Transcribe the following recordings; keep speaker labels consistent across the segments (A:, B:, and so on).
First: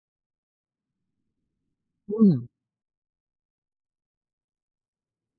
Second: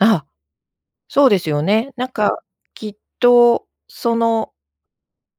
A: ああ！そうですよね。なん
B: う
A: か、
B: ん。
A: きっとその、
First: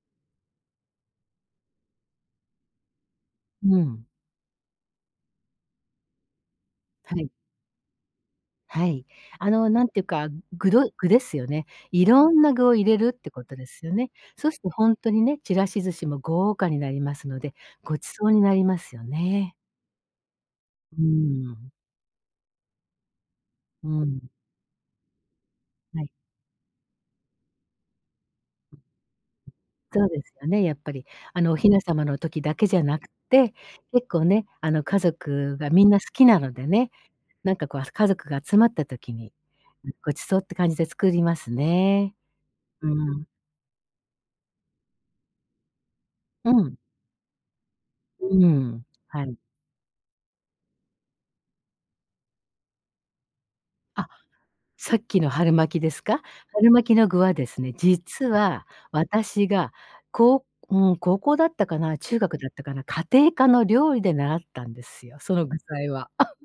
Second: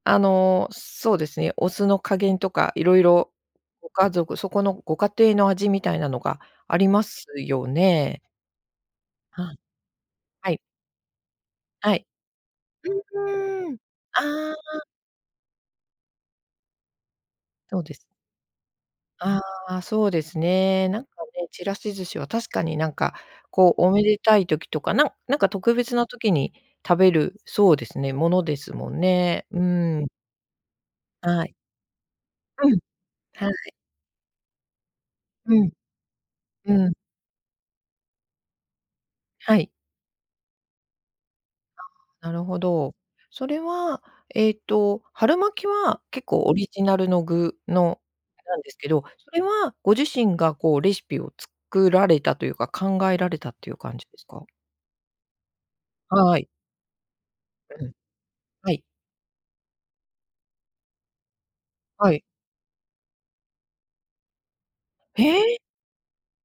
A: あの、そうですね。お酢の加減とか、いろいろ
B: う
A: ご
B: ん。
A: 家族、そこのご家庭の味みたいなのが、ありま
B: は
A: す
B: い。
A: よね。
B: はい、あ
A: はい、
B: のなんていうか、
A: はい。
B: 具どい具ですよね。
A: は
B: い
A: い、
B: ろんな具を入れるって
A: う
B: ことで
A: ーん、
B: すよね。そ
A: あ
B: うするとほ
A: あ。
B: んとにね、ちらし寿司も豪華になりますので、
A: そう
B: ご
A: です。
B: 馳走になりますよ
A: あ
B: ね。
A: あ、そうですね。
B: う
A: なんか
B: ー
A: ね、ち
B: ん。
A: らし寿司は確かになんか、こう
B: う
A: おめで
B: ん。
A: たい時とか、なんなんか特別
B: は
A: な
B: い。
A: 時に食べる、そうですね、ものですもんね。うー
B: そう
A: ん。
B: ですよね、やっぱり。あ
A: は
B: の
A: い。
B: お雛様の時だけ
A: う
B: じ
A: ん、
B: ゃなくっ
A: は
B: て、
A: い。
B: 結構ね、あの家
A: う
B: 族
A: ん。
B: がみんな好きなので
A: う
B: ね。
A: ん。
B: なんかこう、あ、家族が集まった時に、
A: はい。
B: ごちそうって感じで作りますね。
A: あ、なるほ
B: う
A: ど。
B: ん。
A: それは、ええと、春巻きは結構
B: う
A: オリ
B: ん。
A: ジナルの具の
B: うー
A: なんです
B: ん。
A: けど、
B: は
A: そ
B: い。
A: れはご自身が、こうレシピを作られたというか、考えられたっていう感じ
B: あ、
A: ですか？
B: さっきの春巻きですか？
A: はい。
B: 春巻きの具はですね、
A: うん。
B: 実は、
A: はい。
B: 私がこう、うん、高校だったかな、
A: は
B: 中
A: い。
B: 学だったかな、家庭科の料理で習ったんですよ、
A: へ
B: その具
A: え。
B: 材は。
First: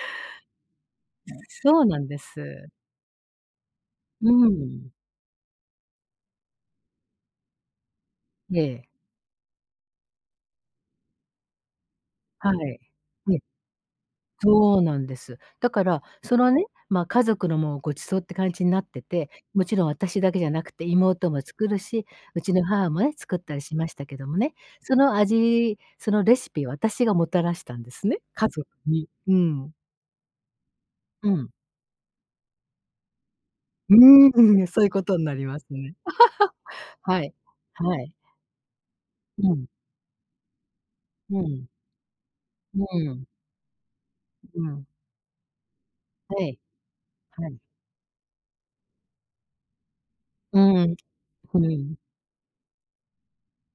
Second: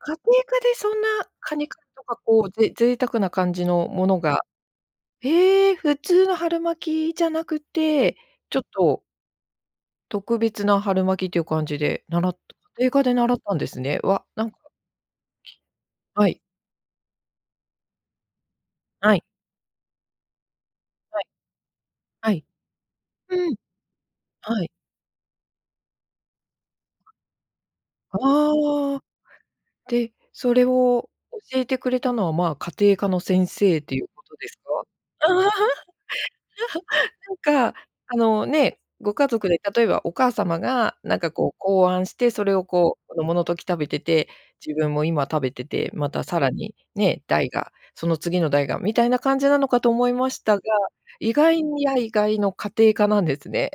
A: 家庭科でそんな、カニ
B: そ
A: 缶
B: うな
A: と
B: ん
A: か、
B: で
A: こう、
B: す。
A: ぜ贅沢な感じのもの
B: う
A: が。
B: ん。
A: へえ、普通の春巻きじゃなくって、ちょ
B: え
A: っ
B: え。
A: と特別な春巻きっていう感じで、習っ
B: はい。
A: た家庭科で
B: え
A: 習
B: え。
A: ったんですね。わ、なんか
B: そうなんです。だから、
A: は
B: そ
A: い。
B: のね、まあ、家族のもう、ご馳走って感じになって
A: はい。
B: て。もちろん私だけじゃなくて、
A: はい。
B: 妹も作るし、
A: は
B: う
A: い。
B: ちの母もね、作っ
A: う
B: た
A: ん、
B: りしましたけどもね。
A: はい。
B: その味、そのレシピを、私がもたらしたんですね、家族
A: ああ。
B: に。うん。
A: で、それを
B: うん。
A: 教えてくれたのは、まあ、家庭科の先生
B: う
A: ということです
B: ー
A: か？
B: ん、そういうことになります ね。はい、
A: なんか、
B: はい。
A: あの、ね、ご家族
B: う
A: で
B: ん。
A: 例えば、お母様がなんか
B: う
A: こう
B: ん。
A: 考案して、それを
B: う
A: こう、子
B: ん。
A: 供の時食べてて、
B: うう
A: 自
B: ん。
A: 分も今食べてて、またさ
B: は
A: ら
B: い、
A: に、ね、
B: は
A: 代
B: い。
A: が、その次の代が、みたいな感じなのかと思いました
B: う
A: が、
B: ん、
A: 意
B: う
A: 外に
B: ん。
A: や意外の家庭科なんですね。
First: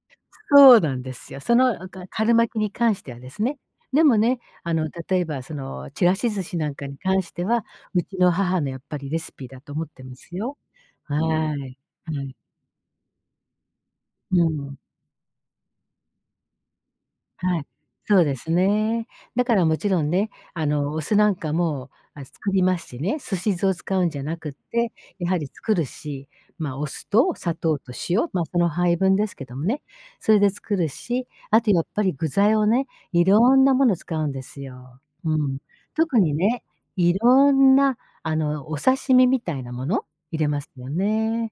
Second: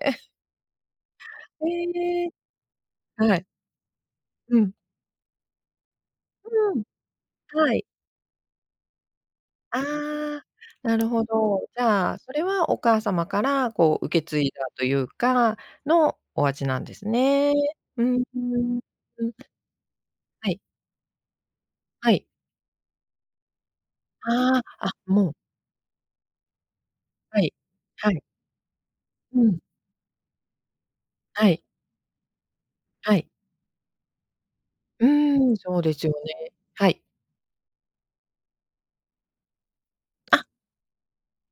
B: そうなんですよ。そのおか
A: へえ、
B: 春巻きに関してはで
A: は
B: す
A: い。
B: ね。でもね、
A: う
B: あ
A: ん。
B: の例えばその、ちらし寿司なん
A: うん、
B: かに関しては、
A: はい。
B: うちの母のやっぱりレシピだと
A: あ
B: 思ってます
A: あ、
B: よ。
A: なる
B: は
A: ほど。
B: い。
A: じゃあ、
B: は
A: そ
B: い。
A: れはお母様から、こう受け継
B: う
A: いだ
B: ん。
A: というかのお味なんですね。
B: はい、
A: うん。
B: そうで
A: う
B: す
A: ん、
B: ね。
A: うん。
B: だからもちろんね、
A: はい。
B: あのお酢なんかも、
A: はい。
B: あ、作りますしね。寿司酢を使うんじゃなくっ
A: ああ、
B: て、
A: あ、も
B: や
A: う
B: はり作るし。まあ、お酢と
A: はい、
B: 砂糖と
A: はい。
B: 塩、ま、その配分です
A: う
B: けど
A: ん。
B: もね。それで作るし、
A: は
B: あ
A: い。
B: とやっぱり具材をね、
A: はい。
B: 色んなもの使うんですよ。
A: う
B: う
A: ーん、
B: ん。
A: そうですよ
B: 特に
A: ね、
B: ね、
A: はい。
B: 色んなあの、お刺身みたいなもの、入
A: あ。
B: れますよね。